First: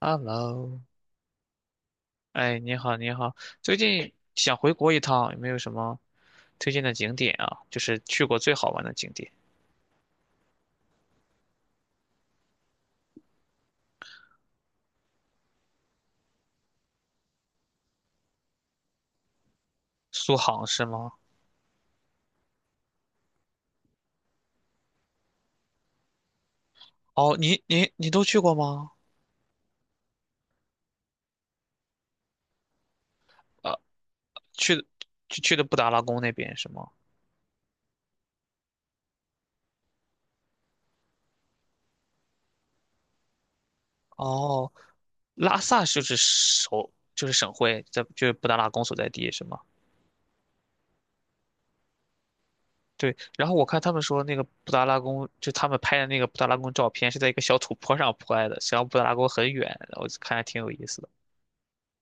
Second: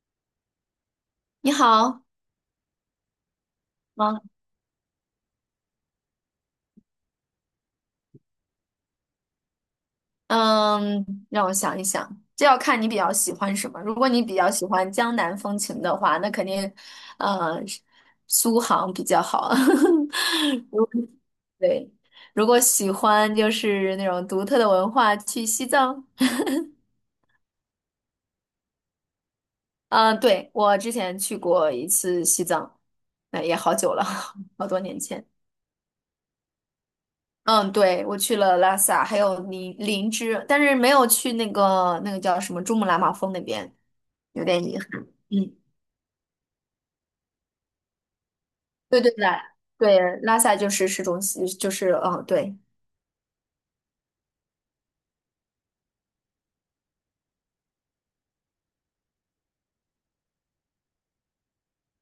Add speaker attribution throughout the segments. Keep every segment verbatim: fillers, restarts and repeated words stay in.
Speaker 1: Hello，
Speaker 2: 你好，
Speaker 1: 哎，你好，你好，最近
Speaker 2: 忙，
Speaker 1: 想回国一趟，有没有什么推荐的景点啊？就是去过最好玩的景点，
Speaker 2: 嗯，让我想一想，这要看你比较喜欢什么。如果你比较喜欢江南风情的话，那肯定，嗯，苏杭比较好。
Speaker 1: 苏杭是
Speaker 2: 如
Speaker 1: 吗？
Speaker 2: 对，如果喜欢就是那种独特的文化，去西藏。
Speaker 1: 哦，你你你都去过吗？
Speaker 2: 嗯、对，我之前去过一次西藏，那也好
Speaker 1: 呃，
Speaker 2: 久了，好
Speaker 1: 去
Speaker 2: 多
Speaker 1: 的
Speaker 2: 年前。
Speaker 1: 去去的布达拉宫那边是吗？
Speaker 2: 嗯，对，我去了拉萨，还有林林芝，但是没有去那个那个叫什么珠穆朗玛峰那边。有点
Speaker 1: 哦，
Speaker 2: 遗憾。嗯，
Speaker 1: 拉萨就是首就是省会，在就是布达拉宫所
Speaker 2: 对
Speaker 1: 在
Speaker 2: 对对
Speaker 1: 地是吗？
Speaker 2: 对，拉萨就是市中心，就是哦，对
Speaker 1: 对，然后我看他们说那个布达拉宫，就他们拍的那个布达拉宫照片是在一个小土坡上 拍的，实际上布达拉宫很远，我看还挺有意思的。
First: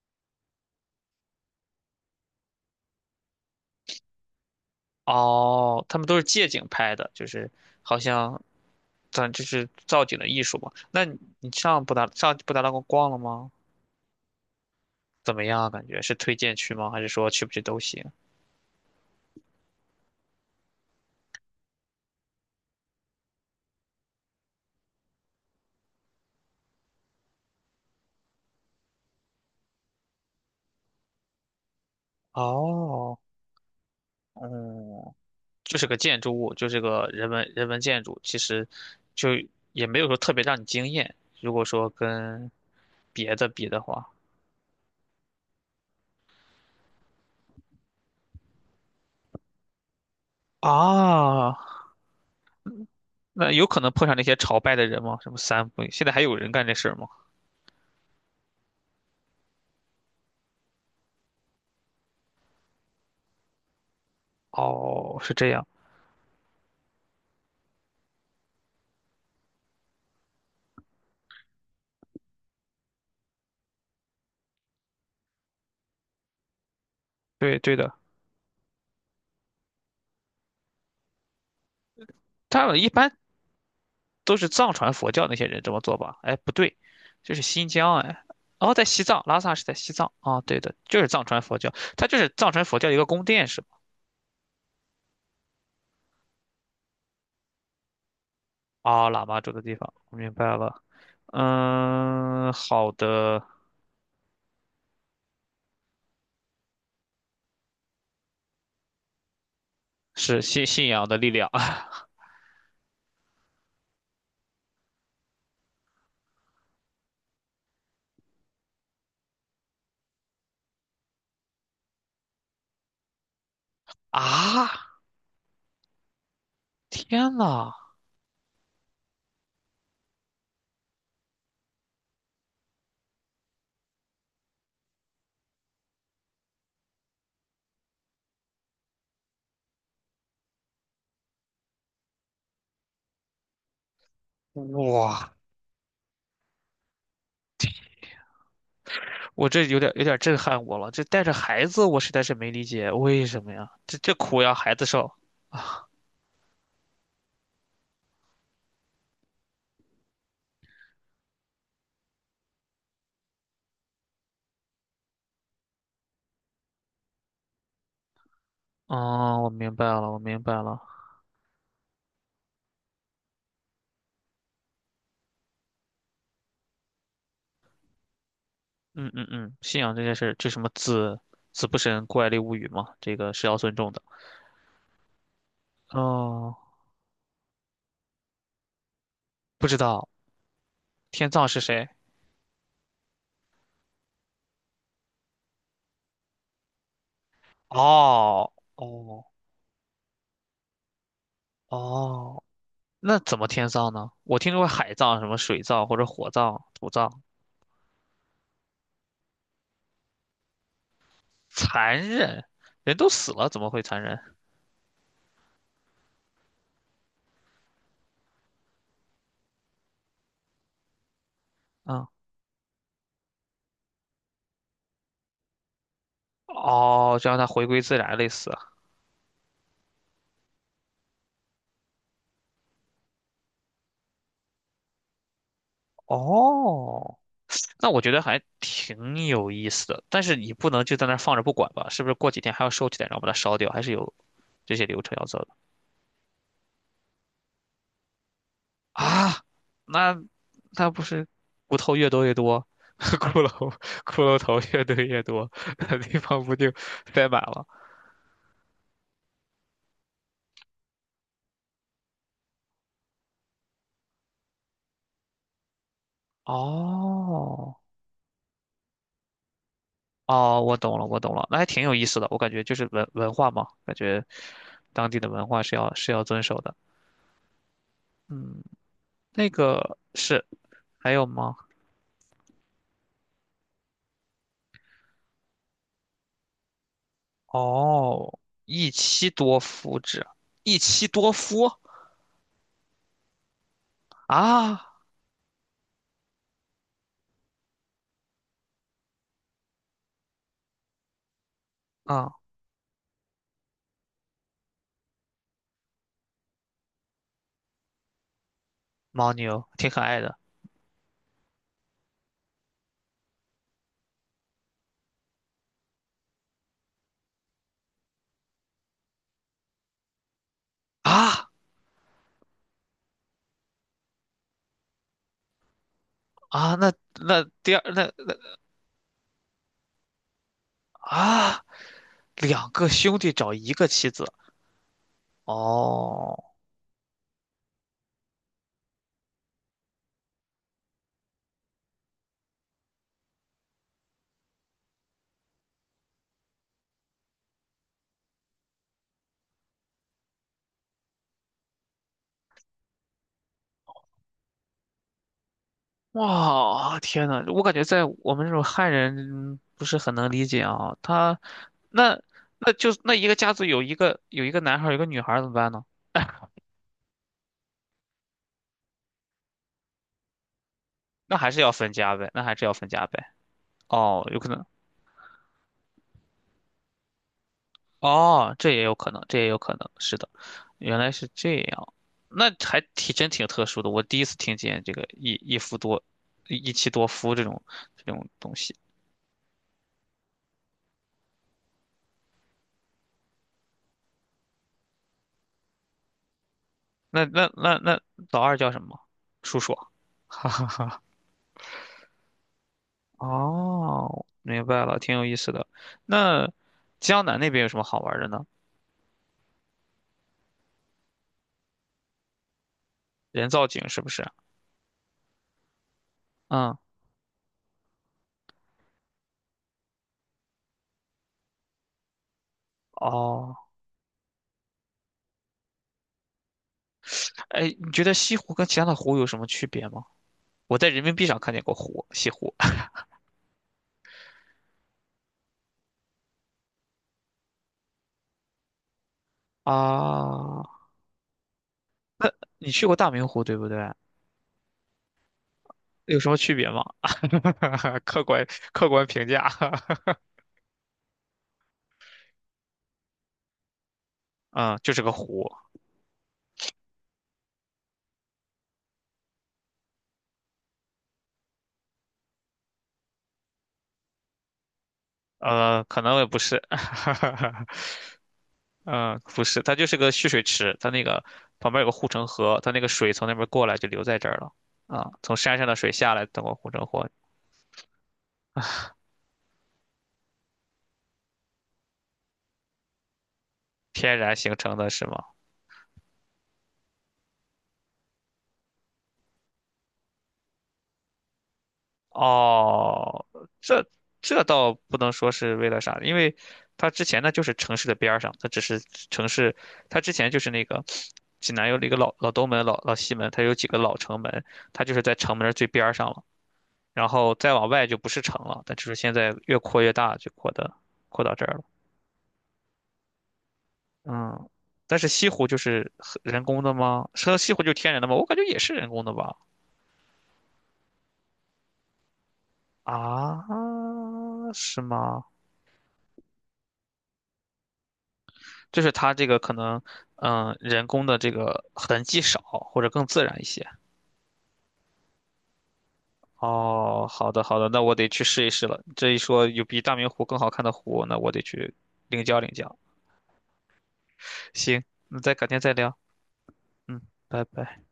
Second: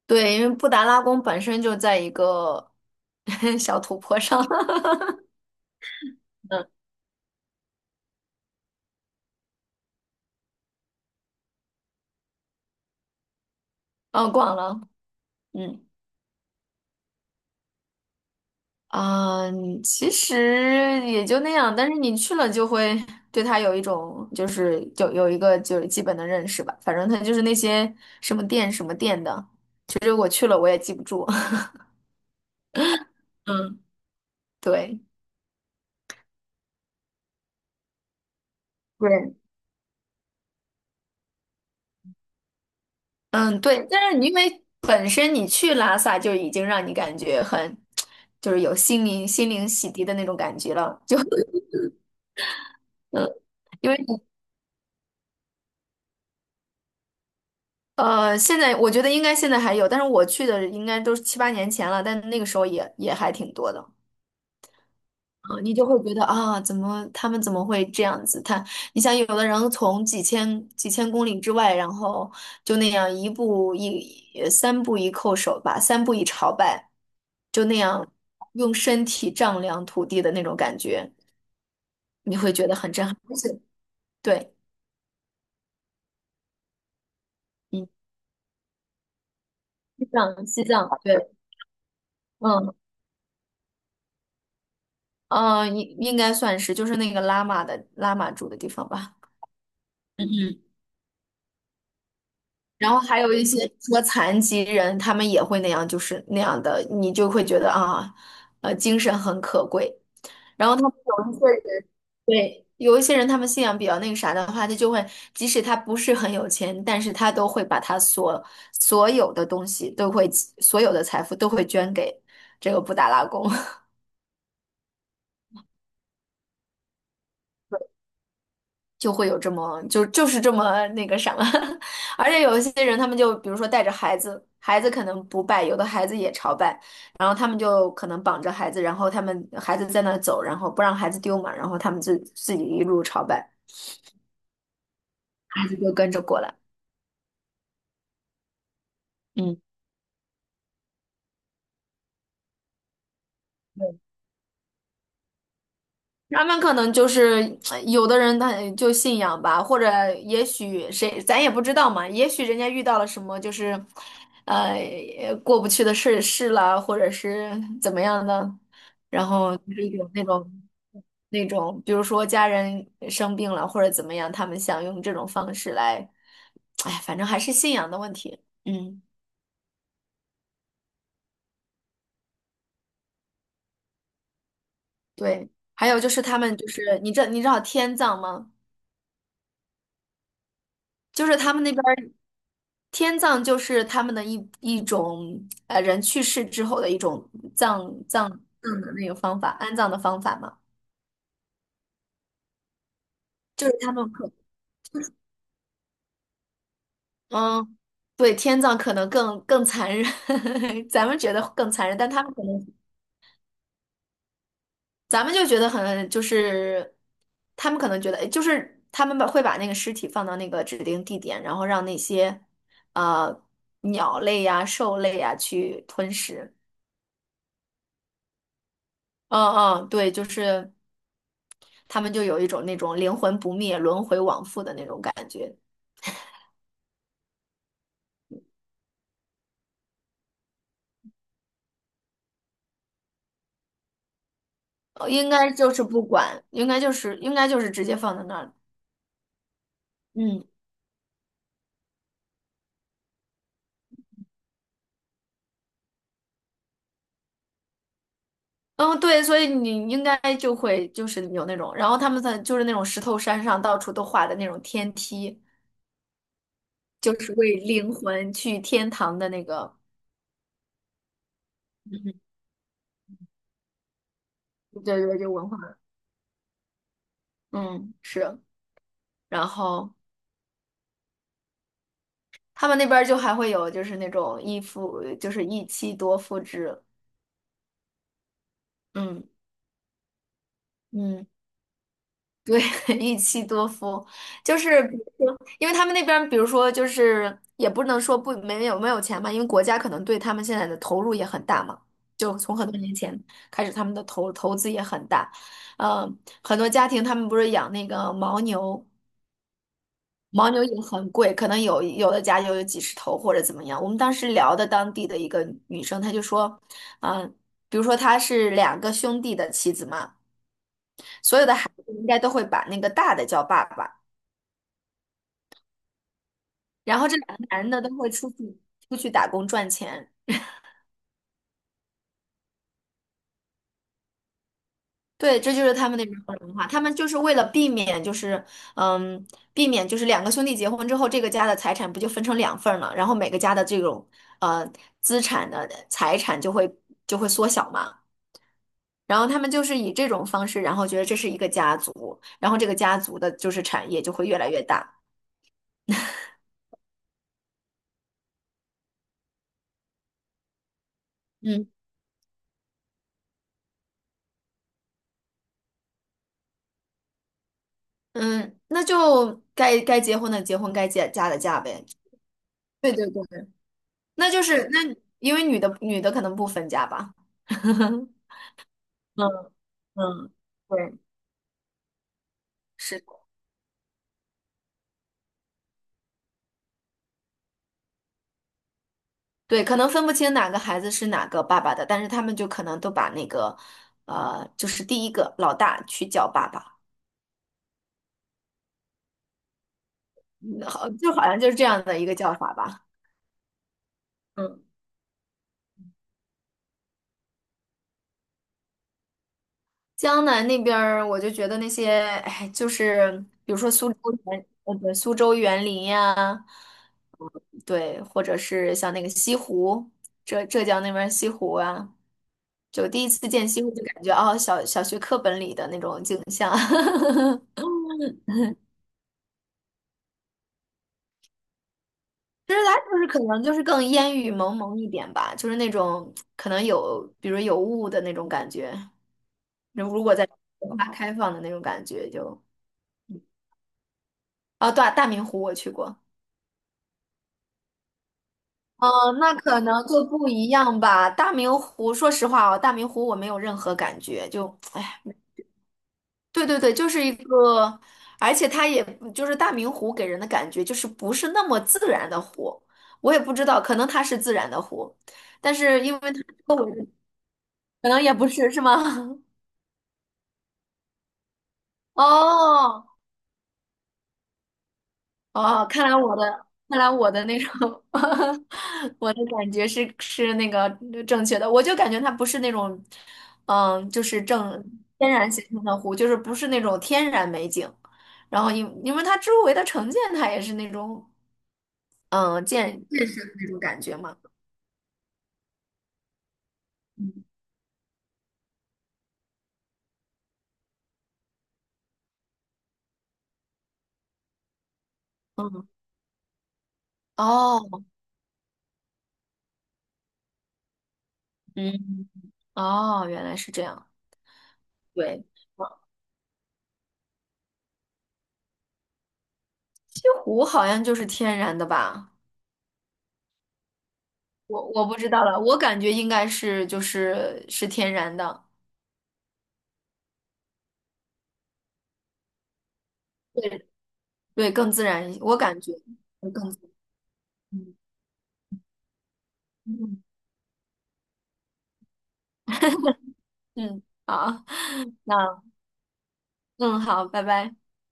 Speaker 2: 对，因为布达拉宫本身就在一个 小土坡上，
Speaker 1: 哦，他们都是借景
Speaker 2: 嗯，
Speaker 1: 拍的，就是好像咱就是造景的艺术嘛。那你你上布达上布达拉宫逛了吗？
Speaker 2: 嗯，逛了，
Speaker 1: 怎么样啊？感
Speaker 2: 嗯
Speaker 1: 觉是推荐去吗？还是说去不去都行？
Speaker 2: 嗯，其实也就那样，但是你去了就会对它有一种就是有有一个就是基本的认识吧，反正它就是那些什么店什么店的，其实我去了我也记不住，
Speaker 1: 哦，
Speaker 2: 嗯，对。
Speaker 1: 嗯，就是个建筑物，就是个人文人文建筑，其实就
Speaker 2: 对，
Speaker 1: 也没有说特别让你惊艳。如果说跟别的
Speaker 2: 嗯，
Speaker 1: 比的
Speaker 2: 对，
Speaker 1: 话，
Speaker 2: 但是你因为本身你去拉萨就已经让你感觉很，就是有心灵心灵洗涤的那种感觉了，就
Speaker 1: 啊，
Speaker 2: 嗯，
Speaker 1: 那有可
Speaker 2: 因
Speaker 1: 能
Speaker 2: 为
Speaker 1: 碰上那些朝拜的人吗？什么三不，现在还有人干这事儿吗？
Speaker 2: 呃，现在我觉得应该现在还有，但是我去的应该都是七八年前了，但那个时候也也还挺多的。
Speaker 1: 哦，是这
Speaker 2: 啊，
Speaker 1: 样，
Speaker 2: 你就会觉得啊，怎么他们怎么会这样子？他，你想，有的人从几千几千公里之外，然后就那样一步一呃三步一叩首吧，三步一朝拜，
Speaker 1: 对
Speaker 2: 就
Speaker 1: 对
Speaker 2: 那
Speaker 1: 的。
Speaker 2: 样用身体丈量土地的那种感觉，你会
Speaker 1: 他
Speaker 2: 觉得
Speaker 1: 们一
Speaker 2: 很震
Speaker 1: 般
Speaker 2: 撼。而且
Speaker 1: 都是
Speaker 2: 对，
Speaker 1: 藏传佛教那些人这么做吧？哎，不对，这是新
Speaker 2: 嗯，
Speaker 1: 疆哎，哦，在西藏，拉萨是在西
Speaker 2: 西
Speaker 1: 藏啊，
Speaker 2: 藏，
Speaker 1: 对
Speaker 2: 西
Speaker 1: 的，
Speaker 2: 藏，
Speaker 1: 就是藏
Speaker 2: 对，
Speaker 1: 传佛教，它就是藏传
Speaker 2: 嗯，
Speaker 1: 佛教一个宫殿是吧？
Speaker 2: 呃，应应该算是就是那个拉玛的拉玛住的地方
Speaker 1: 啊，
Speaker 2: 吧。
Speaker 1: 喇嘛住的地方，我明
Speaker 2: 嗯。
Speaker 1: 白了。嗯，好
Speaker 2: 然后还有
Speaker 1: 的，
Speaker 2: 一些说残疾人，他们也会那样，就是那样的，你就会觉得啊，呃，精神很可贵。
Speaker 1: 是信
Speaker 2: 然后他
Speaker 1: 信
Speaker 2: 们
Speaker 1: 仰的力
Speaker 2: 有一些
Speaker 1: 量
Speaker 2: 人，对，有一些人，他们信仰比较那个啥的话，他就会，即使他不是很有钱，但是他都会把他所所有的东西都会，所有的财富都会捐给这个布达拉宫。
Speaker 1: 啊！天呐，
Speaker 2: 就会有这么就就是这么那个啥了，而且有一些人他们就比如说带着孩子，孩子可能不拜，有的孩子也朝拜，然后他们就可能绑着孩子，然后他们孩子在那走，然后不让孩子丢嘛，然后他们自自己一路朝拜，
Speaker 1: 哇，
Speaker 2: 孩子就跟着过来。
Speaker 1: 我
Speaker 2: 嗯。
Speaker 1: 这有点有点震撼我了，这带着孩子，我实在是没理解为什么呀？这这苦要孩子受。
Speaker 2: 他们可能就是呃有的人他就信仰吧，或者也许谁咱也不知道嘛，也许人家遇到了什么就是，呃，过不去的事事了，或者是怎么样的，然
Speaker 1: 哦，我
Speaker 2: 后就
Speaker 1: 明白
Speaker 2: 是
Speaker 1: 了，
Speaker 2: 有
Speaker 1: 我
Speaker 2: 那
Speaker 1: 明
Speaker 2: 种
Speaker 1: 白了。
Speaker 2: 那种，比如说家人生病了或者怎么样，他们想用这种方式来，哎，反正还是信仰的问题。嗯，
Speaker 1: 嗯嗯嗯，信仰这件事，这什么子子不神怪力物语嘛，这个是要尊重的。
Speaker 2: 对。还有就是他们
Speaker 1: 哦，
Speaker 2: 就是你知你知道天葬吗？
Speaker 1: 不知道
Speaker 2: 就
Speaker 1: 天
Speaker 2: 是
Speaker 1: 葬
Speaker 2: 他
Speaker 1: 是
Speaker 2: 们那
Speaker 1: 谁？
Speaker 2: 边。天葬就是他们的一一种呃人去世之后的一种葬葬葬
Speaker 1: 哦
Speaker 2: 的那个
Speaker 1: 哦
Speaker 2: 方法，安葬的方法嘛，
Speaker 1: 哦，那怎么
Speaker 2: 就
Speaker 1: 天
Speaker 2: 是
Speaker 1: 葬
Speaker 2: 他
Speaker 1: 呢？
Speaker 2: 们可
Speaker 1: 我听说过海葬、什么水葬或者火葬、土葬，
Speaker 2: 嗯，对，天葬可能更更残忍，咱们觉得更残忍，
Speaker 1: 残
Speaker 2: 但他们可
Speaker 1: 忍，
Speaker 2: 能
Speaker 1: 人都死了怎么会残忍？
Speaker 2: 咱们就觉得很就是他们可能觉得就是他们把会把那个尸体放到那个指定地点，然后让那
Speaker 1: 啊、
Speaker 2: 些呃鸟类呀、兽类呀去吞食。
Speaker 1: 哦，就让它回归自然，类似。
Speaker 2: 嗯嗯，对，就是。他们就有一种那种灵魂不灭、轮回往复的那种感觉。
Speaker 1: 哦，那我觉得还挺有意思的，但是你不能就在那儿放着不管吧？是不是过几天还要收起来，然后把它烧掉？还是有这些流
Speaker 2: 呃
Speaker 1: 程要
Speaker 2: 应
Speaker 1: 做的
Speaker 2: 该就是不管，应该就是应该就是直接放在那儿。
Speaker 1: 啊？那
Speaker 2: 嗯
Speaker 1: 那不是骨头越多越多，骷髅骷髅头越堆越多，那地方不就塞满了？
Speaker 2: 嗯，对，所以你应该就会就是有那种，然后他们在就是那种石头山上到处都画的那种天梯，就是为
Speaker 1: 哦
Speaker 2: 灵魂去天堂的那个，
Speaker 1: 哦，我懂了，我懂了，那还挺有意
Speaker 2: 对
Speaker 1: 思的。我感觉就是文文化嘛，感觉
Speaker 2: 对
Speaker 1: 当地
Speaker 2: 对，
Speaker 1: 的
Speaker 2: 就
Speaker 1: 文
Speaker 2: 文化，
Speaker 1: 化是要是要遵守的。
Speaker 2: 嗯，是。
Speaker 1: 嗯，
Speaker 2: 然
Speaker 1: 那
Speaker 2: 后
Speaker 1: 个是还有吗？
Speaker 2: 他们那边儿就还会有就是那种一夫，就是一妻多夫制，
Speaker 1: 哦，一
Speaker 2: 嗯
Speaker 1: 妻多夫制，一妻
Speaker 2: 嗯。
Speaker 1: 多夫
Speaker 2: 对，一妻多夫，就
Speaker 1: 啊，
Speaker 2: 是比如说，因为他们那边，比如说，就是也不能说不没有没有钱嘛，因为国家可能对他们现在的投入也很大嘛，
Speaker 1: 啊，
Speaker 2: 就从很多年前开始，他们的投投资也很大，嗯，很多家庭他们不是养那个牦牛，
Speaker 1: 牦牛挺可爱的
Speaker 2: 牦牛也很贵，可能有有的家就有几十头或者怎么样。我们当时聊的当地的一个女生，她就说，嗯，比如说她是两个兄弟的妻子嘛，所有
Speaker 1: 啊
Speaker 2: 的孩子应该都会把那个大的叫爸爸。
Speaker 1: 啊，那
Speaker 2: 然后这两
Speaker 1: 那
Speaker 2: 个男
Speaker 1: 第
Speaker 2: 的都
Speaker 1: 二
Speaker 2: 会
Speaker 1: 那
Speaker 2: 出去出去打工赚钱。
Speaker 1: 啊，两个兄弟找一个妻子，
Speaker 2: 对，这就是他们那边的
Speaker 1: 哦，
Speaker 2: 文化，他们就是为了避免，就是嗯，避免就是两个兄弟结婚之后，这个家的财产不就分成两份儿了，然后每个家的这种呃资产的财产就会就会缩小嘛。然后他们就是以这种方式，然后觉得这是一个家族，然后这个家族的就是产业就会越来越大。
Speaker 1: 哇，天呐，我感觉在我们这种汉人不是很能理解啊，他
Speaker 2: 嗯
Speaker 1: 那那就那一个家族有一个有一个男孩儿有一个女孩儿怎么办呢？
Speaker 2: 嗯，那就该该结婚的结婚，该嫁嫁
Speaker 1: 那
Speaker 2: 的
Speaker 1: 还是
Speaker 2: 嫁
Speaker 1: 要
Speaker 2: 呗。
Speaker 1: 分家呗，那还是要分
Speaker 2: 对对
Speaker 1: 家
Speaker 2: 对。
Speaker 1: 呗。哦，
Speaker 2: 那
Speaker 1: 有
Speaker 2: 就
Speaker 1: 可能。
Speaker 2: 是那因为女的女的可能不分家吧。
Speaker 1: 哦，这也有可能，这也
Speaker 2: 嗯
Speaker 1: 有可能，是的，
Speaker 2: 嗯，对，
Speaker 1: 原来是这样，那还
Speaker 2: 是的，
Speaker 1: 挺真挺特殊的，我第一次听见这个一一夫多一妻多夫这种这种东西。
Speaker 2: 对，可能分不清哪个孩子是哪个爸爸的，但是他们就可能都把那个，呃，就是第一个老大去叫爸爸，
Speaker 1: 那那那那老二叫什么？叔叔。
Speaker 2: 嗯好，就好像就是这样的一个叫法吧。
Speaker 1: 哦，
Speaker 2: 嗯，
Speaker 1: 明白了，挺有意思的。那江南那边有什么好玩的呢？
Speaker 2: 江南那边儿，我就觉得那些，哎，就是
Speaker 1: 人
Speaker 2: 比如
Speaker 1: 造
Speaker 2: 说
Speaker 1: 景
Speaker 2: 苏
Speaker 1: 是
Speaker 2: 州
Speaker 1: 不是？
Speaker 2: 园，呃，对，苏州园林呀，
Speaker 1: 嗯，
Speaker 2: 对，或者是像那个西湖，浙浙江那边儿西湖啊。就第一次见
Speaker 1: 哦，
Speaker 2: 西湖，就感觉哦，小小学课本里的那种景象。
Speaker 1: 哎，你觉得西湖跟其他的湖有什么区别吗？我在人民币上看见过湖，西
Speaker 2: 其
Speaker 1: 湖
Speaker 2: 实它就是可能就是更烟雨蒙蒙一点吧，就是那种可能有，比如有雾的那种感觉。如如果在文
Speaker 1: 啊。
Speaker 2: 化开放的那种感觉就，
Speaker 1: 你去过大明湖对不对？
Speaker 2: 哦，对啊大明湖我去过。
Speaker 1: 有什么区别吗？客观客
Speaker 2: 嗯，
Speaker 1: 观评
Speaker 2: 那
Speaker 1: 价，
Speaker 2: 可能就 不一样吧。大明湖，说实话哦，大明湖我没有任何感觉，就，
Speaker 1: 嗯，就
Speaker 2: 哎，
Speaker 1: 是个湖，
Speaker 2: 对对对，就是一个，而且它也就是大明湖给人的感觉就是不是那么自然的湖，我也不知道，可能它是自然的湖，但
Speaker 1: 呃，
Speaker 2: 是因
Speaker 1: 可
Speaker 2: 为它
Speaker 1: 能也不
Speaker 2: 周
Speaker 1: 是，
Speaker 2: 围的 可能也不是，是吗？
Speaker 1: 嗯，不是，它就是个蓄水池，它那个旁边有个护城河，它那
Speaker 2: 哦
Speaker 1: 个水从那边过来就流在这儿了，啊，从山
Speaker 2: 哦，
Speaker 1: 上的
Speaker 2: 看
Speaker 1: 水
Speaker 2: 来
Speaker 1: 下
Speaker 2: 我
Speaker 1: 来，通
Speaker 2: 的
Speaker 1: 过护
Speaker 2: 看
Speaker 1: 城
Speaker 2: 来
Speaker 1: 河
Speaker 2: 我的那种 我的感觉是是那个正确的，我就感觉它不是那种，嗯，就
Speaker 1: 天
Speaker 2: 是
Speaker 1: 然形
Speaker 2: 正
Speaker 1: 成的是
Speaker 2: 天
Speaker 1: 吗？
Speaker 2: 然形成的湖，就是不是那种天然美景，然后因因为它周围的城建它也是那种。嗯，见
Speaker 1: 哦，
Speaker 2: 那种感
Speaker 1: 这
Speaker 2: 觉嘛。
Speaker 1: 这倒不能说是为了啥，因为它之前
Speaker 2: 嗯，
Speaker 1: 呢就是城市的边儿上，它只是城市，它之前就是那个济南有一个老老东门、老老西门，它有几个老城门，它就是在城门儿最
Speaker 2: 嗯，
Speaker 1: 边儿上了，然后再往
Speaker 2: 哦，
Speaker 1: 外就不是城了，但就是现在越扩越大，就扩的扩到这儿了。
Speaker 2: 嗯，哦，原来是这样。
Speaker 1: 嗯，但是
Speaker 2: 对，
Speaker 1: 西湖就
Speaker 2: 哦
Speaker 1: 是很人工的吗？说西湖就是天然的吗？我感觉也是人工的吧。
Speaker 2: 西湖好像就是天然的吧？
Speaker 1: 啊，
Speaker 2: 我
Speaker 1: 是
Speaker 2: 我不知
Speaker 1: 吗？
Speaker 2: 道了，我感觉应该是就是是天然的，
Speaker 1: 就是它这个可能，嗯，人工的这个痕迹少，或者更自然一
Speaker 2: 对
Speaker 1: 些。
Speaker 2: 对，更自然一些，我感觉更自然。
Speaker 1: 哦，好的好的，
Speaker 2: 嗯
Speaker 1: 那我得去试一试了。这一说有比大
Speaker 2: 嗯，
Speaker 1: 明湖更好看的湖，那我得去领教领教。
Speaker 2: 嗯好，
Speaker 1: 行，那再
Speaker 2: 那
Speaker 1: 改天再聊。
Speaker 2: 嗯
Speaker 1: 嗯，
Speaker 2: 好，拜
Speaker 1: 拜
Speaker 2: 拜。
Speaker 1: 拜。